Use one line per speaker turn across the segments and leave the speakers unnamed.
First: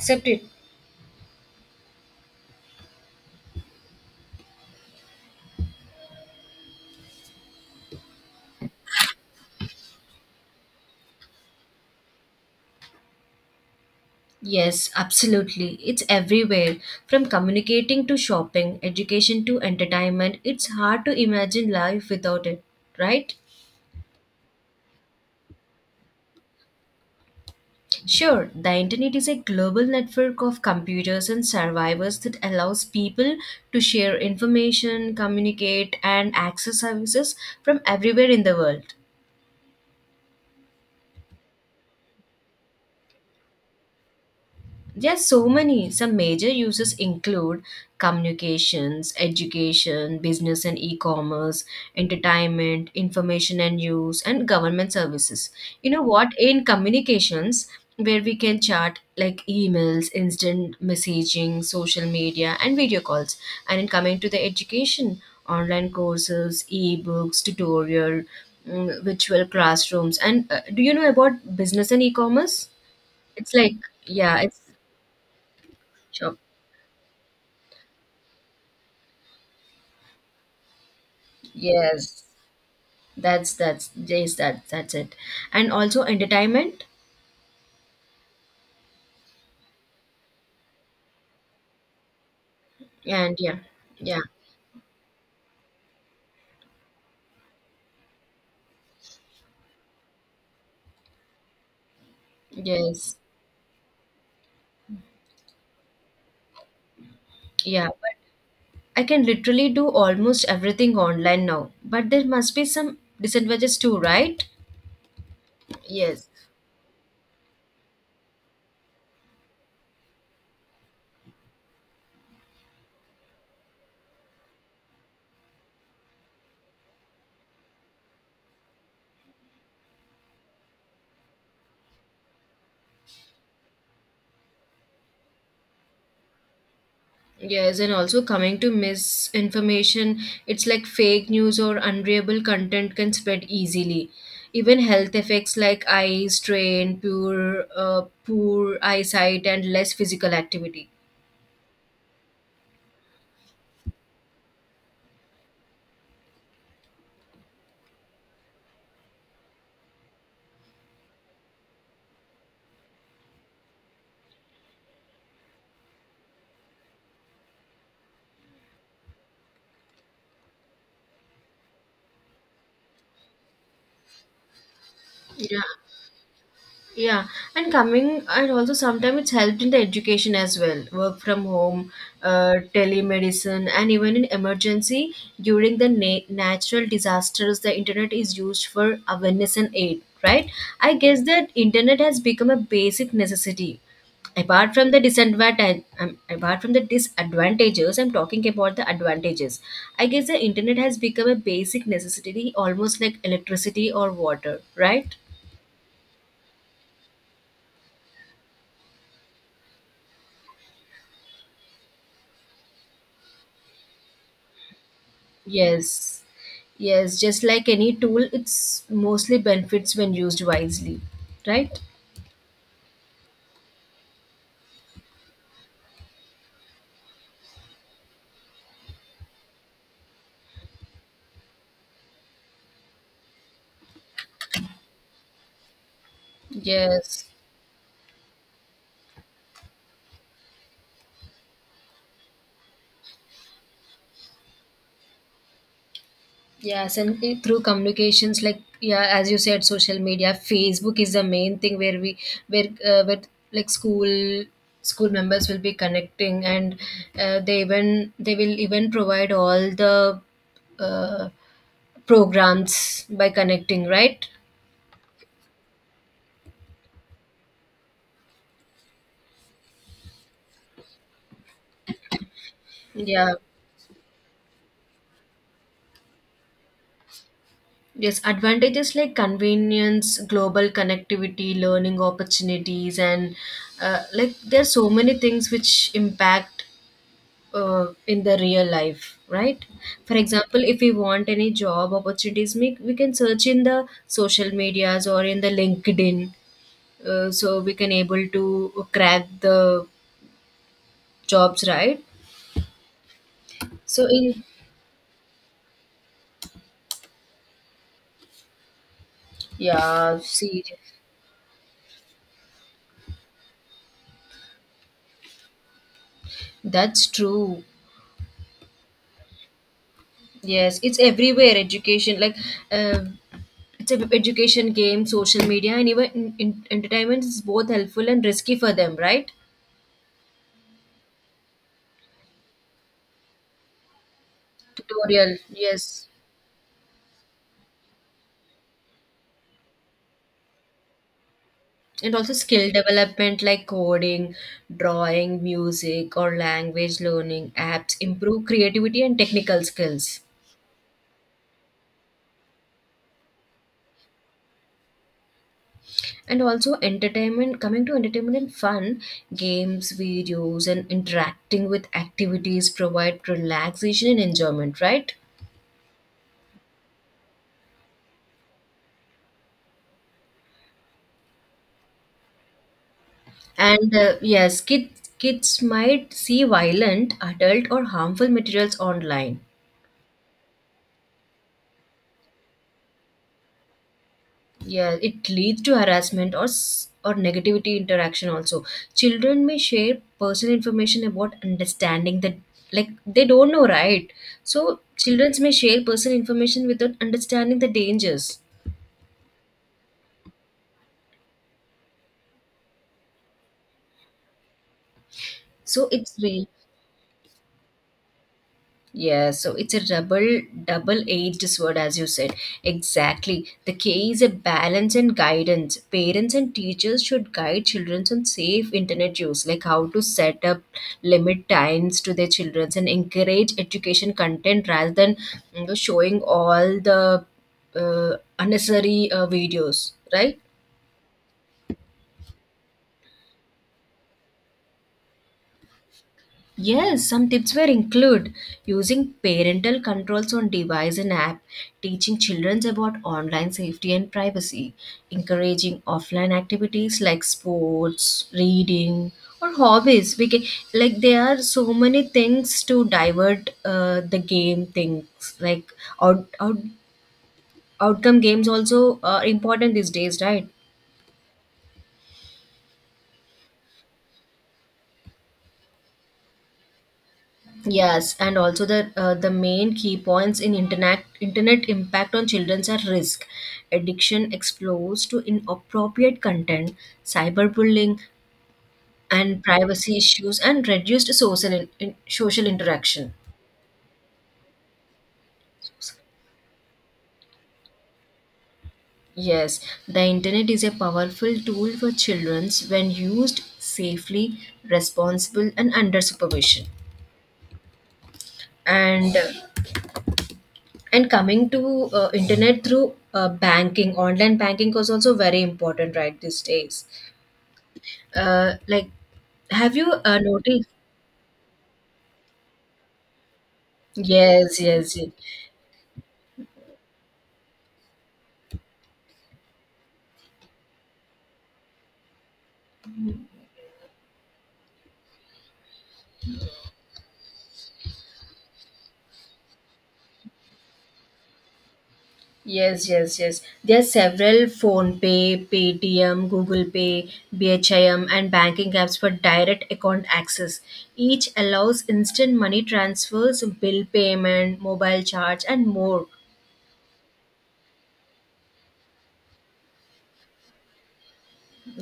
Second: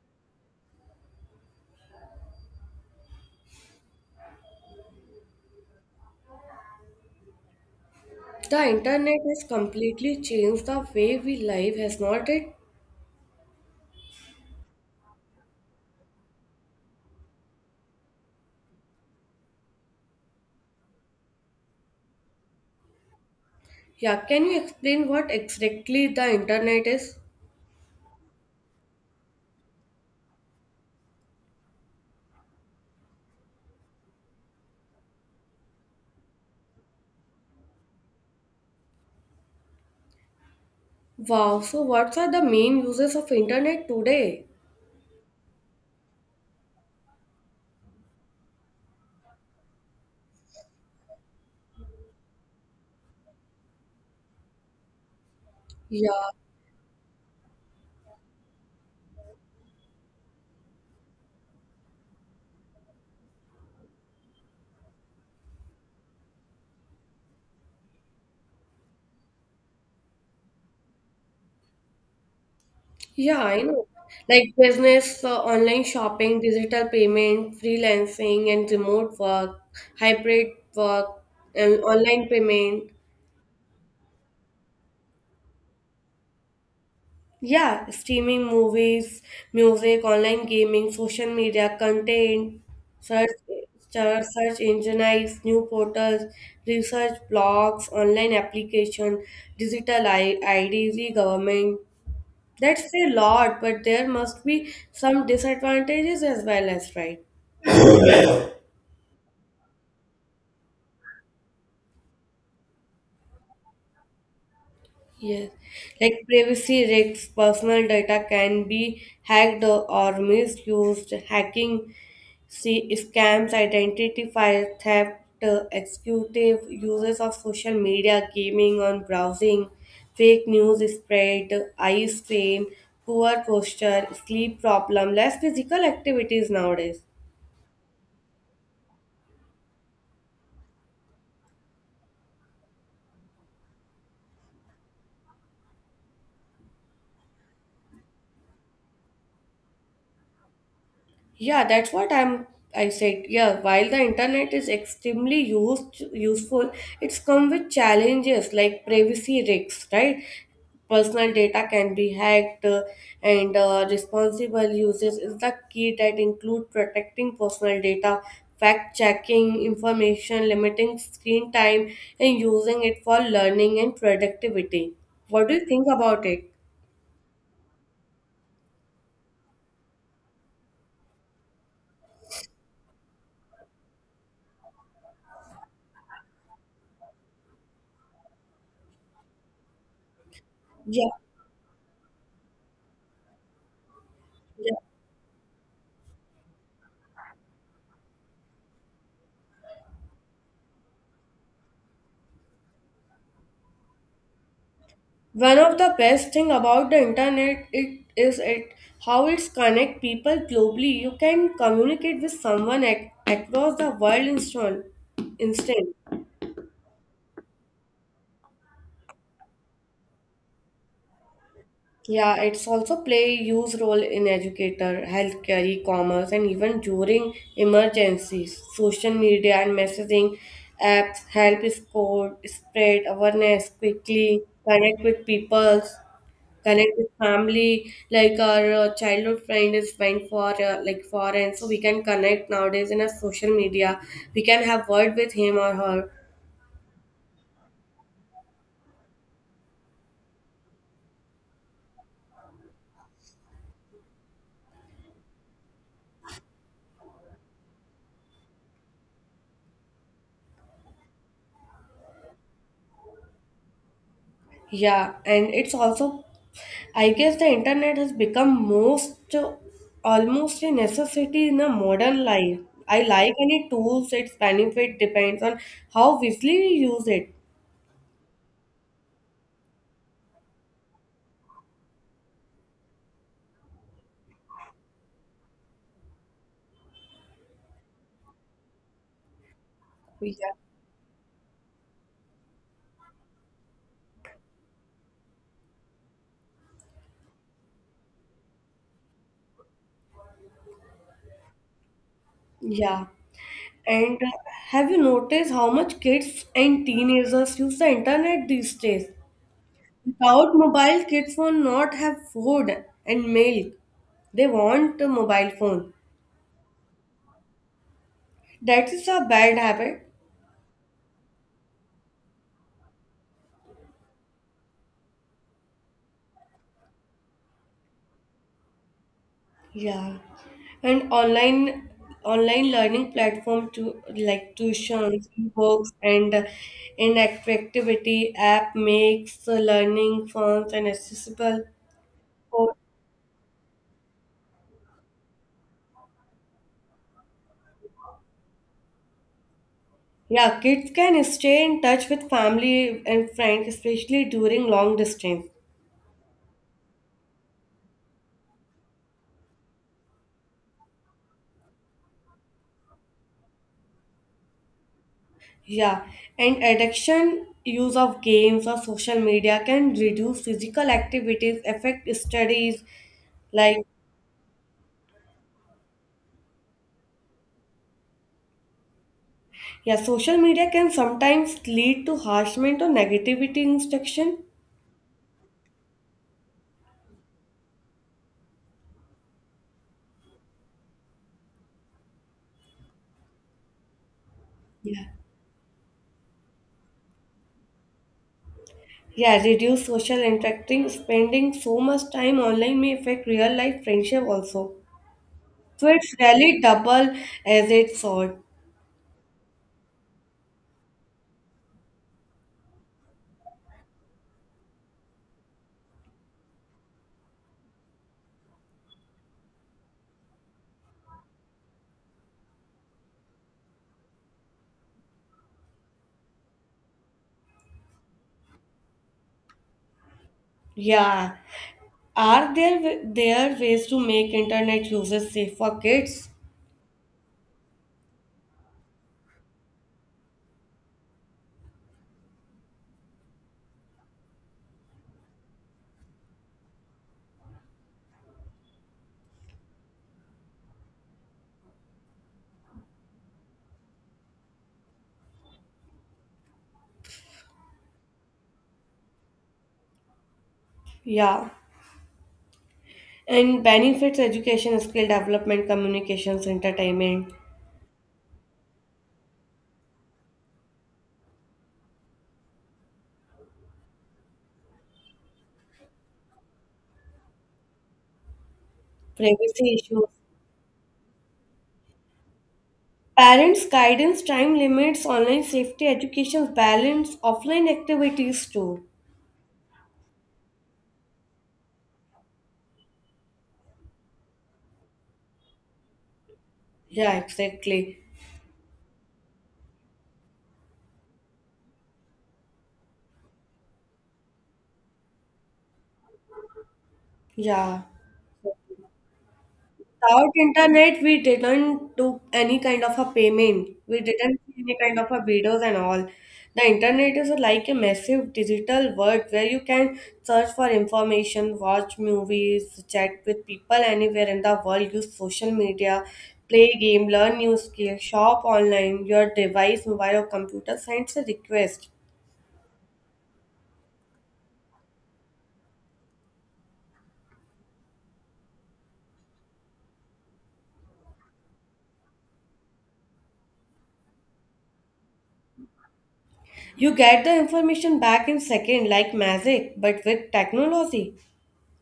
Accept it.
The internet has completely changed the way we live, has not it?
Yes, absolutely. It's everywhere. From communicating to shopping, education to entertainment, it's hard to imagine life without it, right?
Yeah, can you explain what exactly the internet is?
Sure, the internet is a global network of computers and servers that allows people to share information, communicate, and access services from everywhere in the world.
Wow, so what are the main uses of internet today?
There are so many. Some major uses include communications, education, business and e commerce, entertainment, information and news, and government services. You know
Yeah,
what? In communications, where we can chat like emails, instant messaging, social media, and video calls. And in coming to the education, online courses, e-books, tutorial, virtual classrooms. And do you know about business and e commerce?
yeah,
It's
I
like,
know.
yeah,
Like
it's
business, online
Shop.
shopping, digital payment, freelancing and remote work, hybrid work, and
Yes,
online payment.
that's yes that's it. And also entertainment.
Yeah, streaming movies, music, online gaming, social media, content, search,
And yeah, yeah,
search engine eyes, new portals, research blogs, online application, digital IDs, e-government. That's a
yes,
lot, but there must be some disadvantages as well as right.
yeah. But I can literally do almost everything online now. But there must be some disadvantages too, right?
Yes, like
Yes.
privacy risks, personal data can be hacked or misused. Hacking, see scams, identity theft, executive uses of social media, gaming on browsing, fake news spread, eye strain, poor posture, sleep problem, less physical activities nowadays.
Yes, and also coming to misinformation, it's like fake news or unreliable content can spread easily. Even health effects like eye strain, poor, poor eyesight, and less physical activity.
Yeah, that's what I said. Yeah, while the internet is extremely used useful, it's come with challenges like privacy risks, right? Personal data can be hacked, and responsible uses is the key that include protecting personal data, fact checking information, limiting screen time, and using it for learning and productivity. What do
Yeah.
you think about it?
Yeah, and coming, and also sometimes it's helped in the education as well. Work from home, telemedicine, and even in emergency during the natural disasters, the internet is used for awareness and aid, right? I
Yeah.
guess that internet has become a basic necessity. Apart from the disadvantage, apart from the disadvantages, I'm talking about the advantages. I guess the internet has become a basic necessity, almost like electricity or water, right?
One of the best thing about the internet it is it how it's connect people globally. You can communicate with someone across the world instant. Instant.
Yes, yes, just like any tool, it's mostly benefits when used wisely, right?
Yeah, it's also play huge role in educator, healthcare, e-commerce, and even during emergencies. Social media and messaging apps help score, spread awareness quickly, connect with people. Connect with
Yes,
family like our childhood friend is went for like foreign, so we can connect nowadays in a social media. We can have word with him or her.
yes, and through communications, like yeah, as you said, social media, Facebook is the main thing where we where like school members will be connecting, and they will even provide all the uh, programs by connecting, right?
Yeah, and it's also, I guess the internet has become most almost a necessity in a modern life. I like
Yeah.
any tools, its benefit depends on how wisely we use it.
Yes, advantages like convenience, global connectivity, learning opportunities, and like there are so many things which impact in the real life, right? For
Yeah,
example, if we want any job opportunities, we can search in the social medias or in the LinkedIn, so we can able to crack the jobs, right?
yeah,
So
and
in
have you noticed how much kids and teenagers use the internet these days?
yeah,
Without
see,
mobile, kids will not have food and milk. They want a mobile phone.
that's true.
That is a bad habit.
Yes, it's everywhere. Education, like uh, it's a education game, social media, and even entertainment is both helpful and risky for them, right?
Yeah. And online learning platform to like tuitions,
Tutorial,
books
yes,
and interactivity app makes learning fun and accessible.
and also skill
So,
development like coding, drawing, music, or language learning apps improve creativity and technical skills.
yeah, kids can stay in touch with family and friends, especially during long distance.
And also entertainment, coming to entertainment and fun, games, videos, and interacting with activities provide relaxation and enjoyment, right?
Yeah, and addiction use of games or social media can reduce physical activities, affect studies. Like,
And yes, kids might see violent, adult, or harmful materials online.
yeah, social media can sometimes lead to harassment or negativity instruction.
Yeah, it leads to harassment or or negativity interaction also. Children may share personal information about understanding that like they don't know, right? So
Yeah.
children may share personal information without understanding the dangers.
Yeah, reduce social interacting, spending so much time online may affect real life friendship also.
So
So
it's
it's
real.
really double as it's sword.
Yeah, so it's a double-edged sword, as you said. Exactly. The key is a balance and guidance. Parents and teachers should guide children on safe internet use, like how to set up limit times to their children and encourage education content rather than showing all the unnecessary videos, right?
Yeah. Are there ways to make internet users safe for kids?
Yes, some tips were include using parental controls on device and app, teaching children about online safety and privacy, encouraging offline activities like sports, reading, or hobbies. We can, like there are so many things to divert the game things like out, out outcome games also are important these days, right?
Yeah. And benefits education, skill development, communications, entertainment,
Yes, and also the main key points in internet impact on children are risk, addiction explores to inappropriate content, cyberbullying, and
privacy
privacy
issues,
issues, and reduced social social interaction.
parents' guidance, time limits, online safety, education balance, offline activities too.
Yes, the internet is a powerful tool for children when used safely, responsible, and under supervision.
Yeah, exactly.
And and coming to internet through banking, online banking was also very important, right, these days.
Yeah.
Like, have you
Without
noticed?
internet, we didn't do any kind of a payment. We didn't
Yes,
see any
yes,
kind of a videos and all. The internet is like a massive digital world where you can search for information, watch movies, chat with people anywhere in the world, use social media, play game, learn new skills, shop online. Your device, mobile or computer sends a request.
yes, yes, yes, yes. There are several phone pay, Paytm, Google Pay, BHIM, and banking apps for direct account access. Each allows instant money transfers, bill payment, mobile charge, and more.
You get the information back in second like magic, but with technology.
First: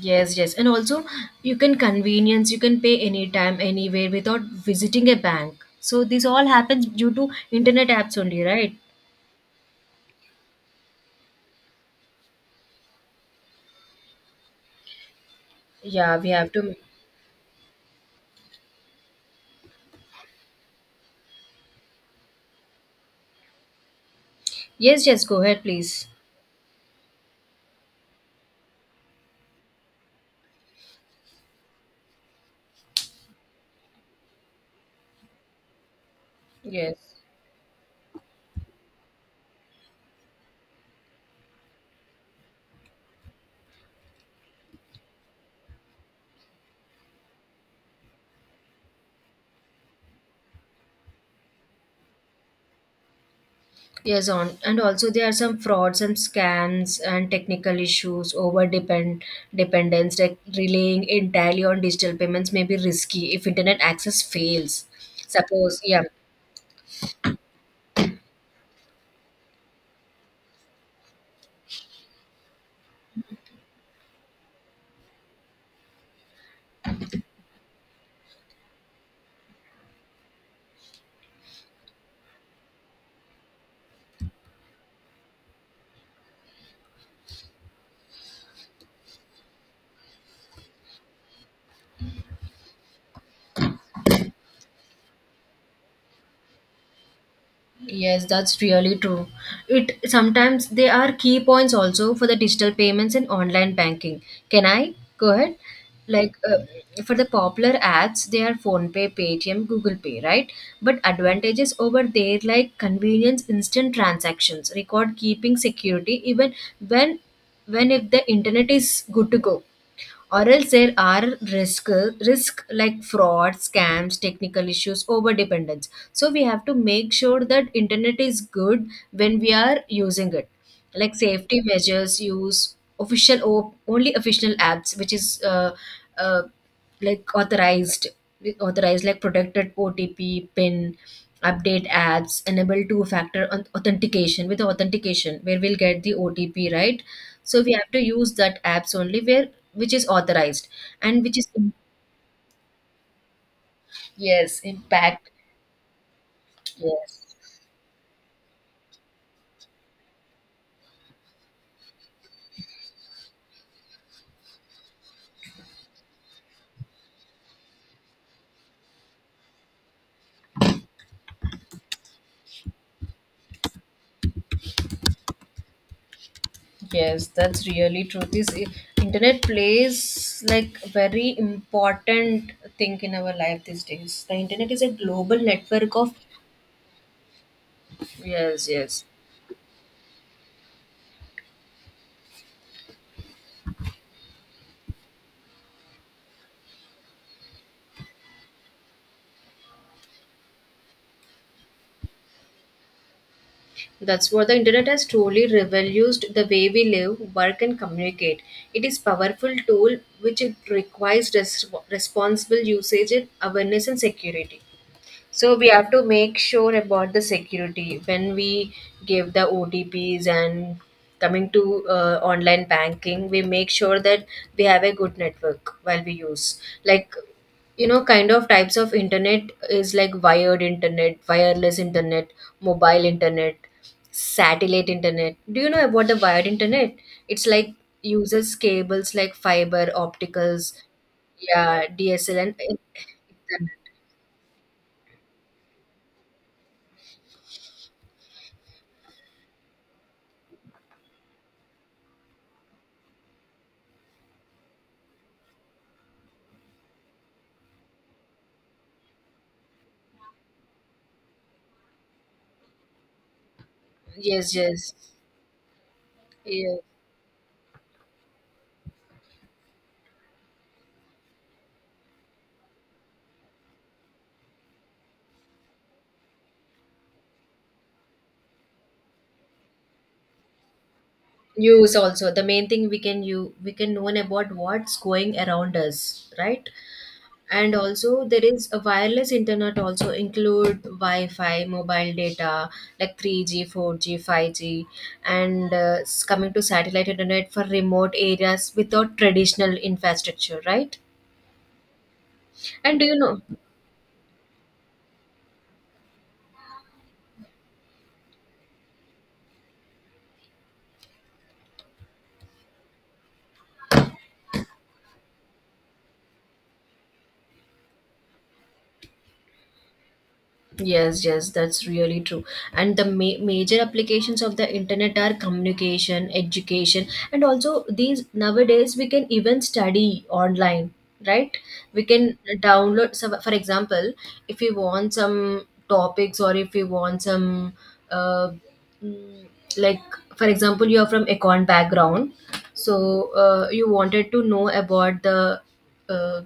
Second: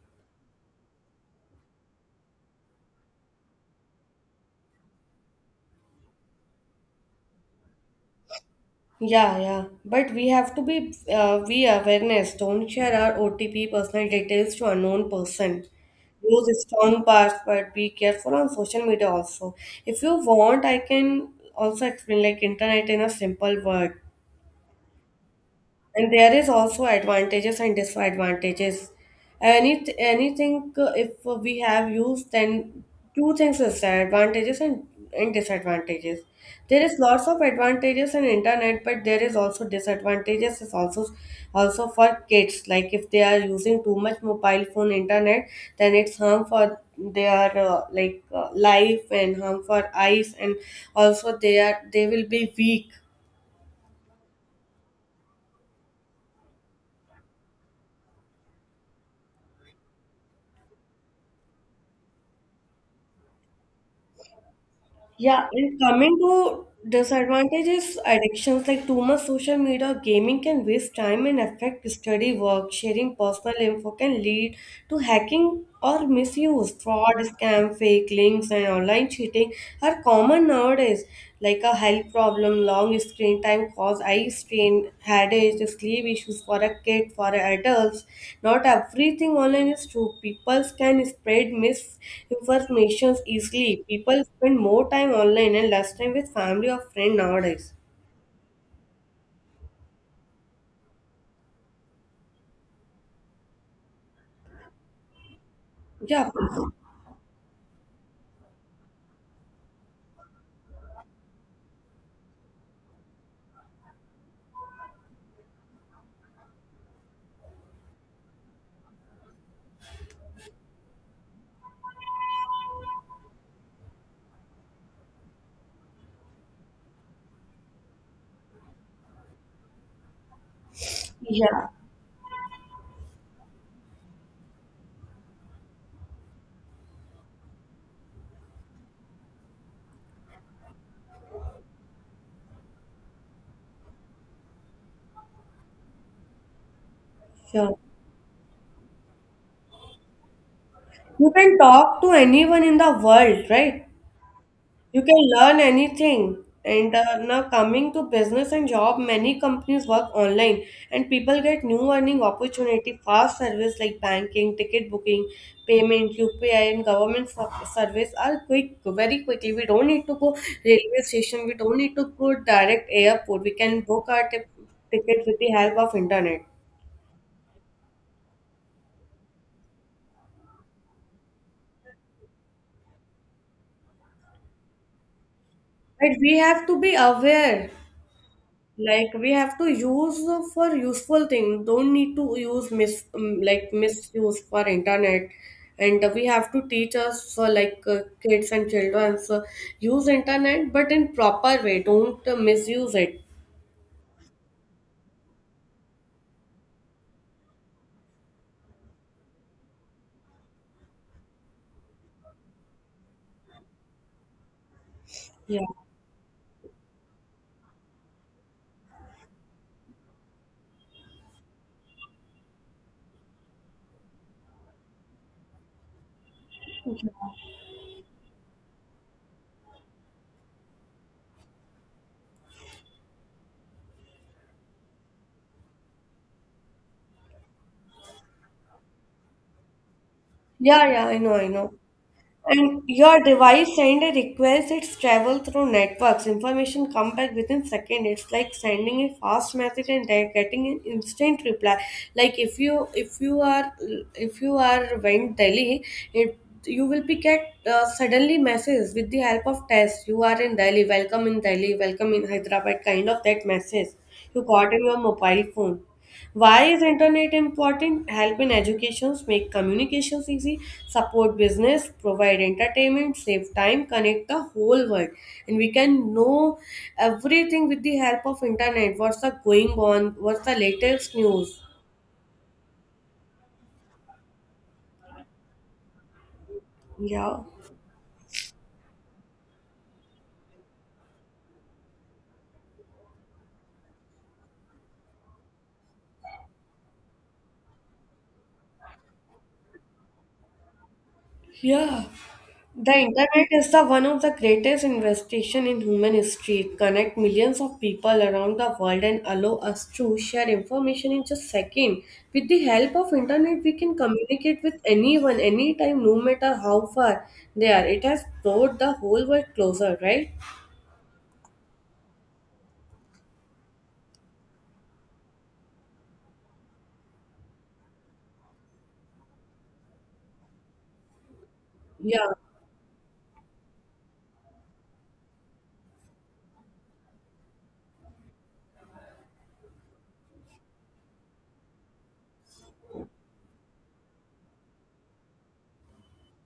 Yes, yes. And also, you can convenience, you can pay anytime, anywhere without visiting a bank. So this all happens due to internet apps only, right?
Yeah, yeah. But we have to be we awareness. Don't share our OTP personal details to unknown person.
Yeah, we
Use
have
a
to.
strong password. Be careful on social media also. If you want, I can also explain like internet in a simple word.
Yes, yes, go ahead, please.
And there is also advantages and disadvantages. Anything if we have used, then two things is there, advantages, and disadvantages. There
Yes.
is lots of advantages in internet, but there is also disadvantages. Is also also for kids. Like if they are using too much mobile phone internet, then it's harm for their like life and harm for eyes, and also they will be weak.
Yes, on. And also there are some frauds and scams and technical issues, over depend dependence, like relying entirely on digital payments may be risky if internet access fails.
Yeah, and
Suppose, yeah.
coming to disadvantages, addictions like too much social media or gaming can waste time and affect study work. Sharing personal info can lead to hacking or misuse. Fraud, scam, fake links, and online cheating are common nowadays, like a health problem, long screen time cause eye strain, headache, sleep issues for a kid, for adults. Not everything online is true. People can spread misinformations easily. People spend more time online and less time with family or friend nowadays.
Yes, that's really true. It sometimes they are key points also for the digital payments and online banking. Can I go ahead?
Yeah,
Like for the popular apps, they are PhonePay, Paytm, Google Pay, right? But advantages over there like convenience, instant transactions, record keeping, security, even when when if the internet is good to go or else there are risk risk like fraud scams technical issues over dependence, so we have to make sure that internet is good when we are using it, like safety
yeah,
measures use official only official apps which is uh, like authorized like protected otp pin update apps enable two factor authentication with authentication where we'll get the otp right, so we
sure.
have to use that apps only where which is authorized and
You
which is
can talk to anyone in the world, right?
yes
You can
impact
learn anything. And
yes
now, coming to business and job, many companies work online, and people get new earning opportunity, fast service like banking, ticket booking, payment, UPI, and government service are quick, very quickly. We don't need to go railway station. We don't need to go direct airport. We can book our ticket with the help of internet.
yes that's really true this internet plays like very important thing in our life these days the internet is a global network of
But we have to be aware.
yes yes
Like we have to use for useful thing, don't need to use mis like misuse for internet, and we have to teach us like kids and children, so use internet but in proper way, don't misuse it.
that's what. The internet has truly revolutionized the way we live, work, and communicate. It is powerful tool which it requires responsible usage, and awareness, and security. So
Yeah,
we have to make sure about the security when we give the OTPs and coming to online banking, we make sure that we have a good network while we use. Like, you know, kind of types of internet is like wired internet, wireless internet, mobile internet, satellite internet. Do you know about the wired internet? It's like uses cables like fiber, opticals,
yeah, yeah, I know, I know.
yeah, DSL, and
And your device send a request, it's travel through networks. Information come back within second. It's like sending a fast message and they're getting an instant reply. Like if you are went Delhi, it you will be get suddenly message with the help of test. You are in Delhi, welcome in Delhi, welcome in Hyderabad, kind of that message you
yes,
got in
yes.
your mobile phone. Why
Yes.
is internet important? Help in educations, make communications easy, support business, provide entertainment, save time, connect the whole world. And we can know everything with the help of internet. What's the going on? What's the latest news?
News also. The main thing we can you we can know about what's going around us, right?
Yeah.
And also there is a wireless internet also include Wi-Fi, mobile data like 3G, 4G, 5G, and coming to satellite internet for remote areas without traditional infrastructure, right?
Yeah. The
And do you know?
internet is the one of the greatest investation in human history. It connect millions of people around the world and allow us to share information in just second. With the help of internet, we can communicate with anyone, anytime, no matter how far they are. It has brought the whole world closer, right?
Yes, yes, that's really true. And the major applications of the internet are communication, education, and also these nowadays we can even study online, right? We
Yeah.
can download some, for example, if we want some topics or if we want some, uh, mm, like, for example, you are from econ background, so you wanted to know about the uh,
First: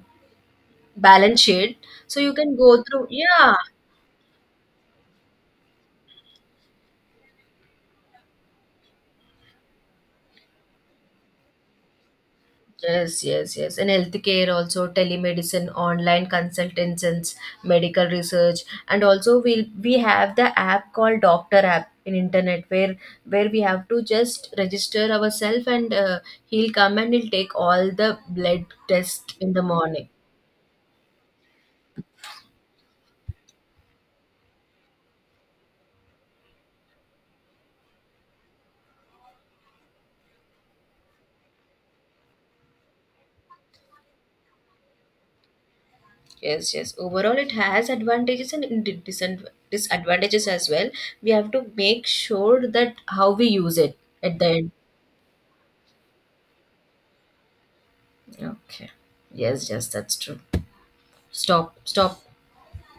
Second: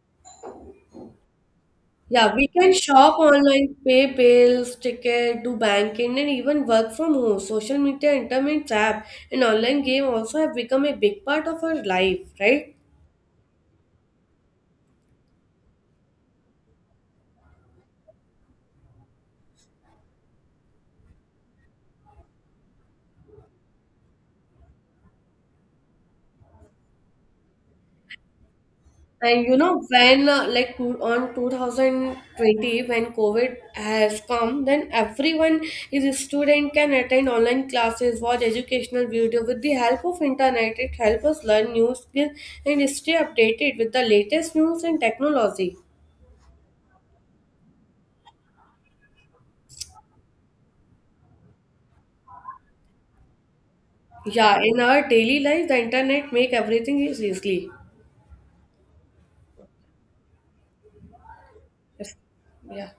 balance sheet, so you
Yeah, we
can
can
go through,
shop
yeah.
online, pay bills, ticket, do banking, and even work from home. Social media, internet app, and online game also have become a big part of our life, right?
Yes, yes, yes. In healthcare, also telemedicine, online consultations, medical research, and also we have the app called Doctor App in internet where we have to just register ourselves and he'll come and he'll take all the blood test
And
in
you
the
know,
morning.
when like two, on 2020, when COVID has come, then everyone is a student can attend online classes, watch educational video with the help of internet. It helps us learn new skills and stay updated with the latest news and technology.
Yes, yes. Overall, it has advantages and disadvantages as well. We have to make sure that how we use it at the
Yeah,
end.
in our daily life, the internet make everything is easily.
Okay. Yes, yes, that's true. Stop,
Yes.
stop.
Yeah.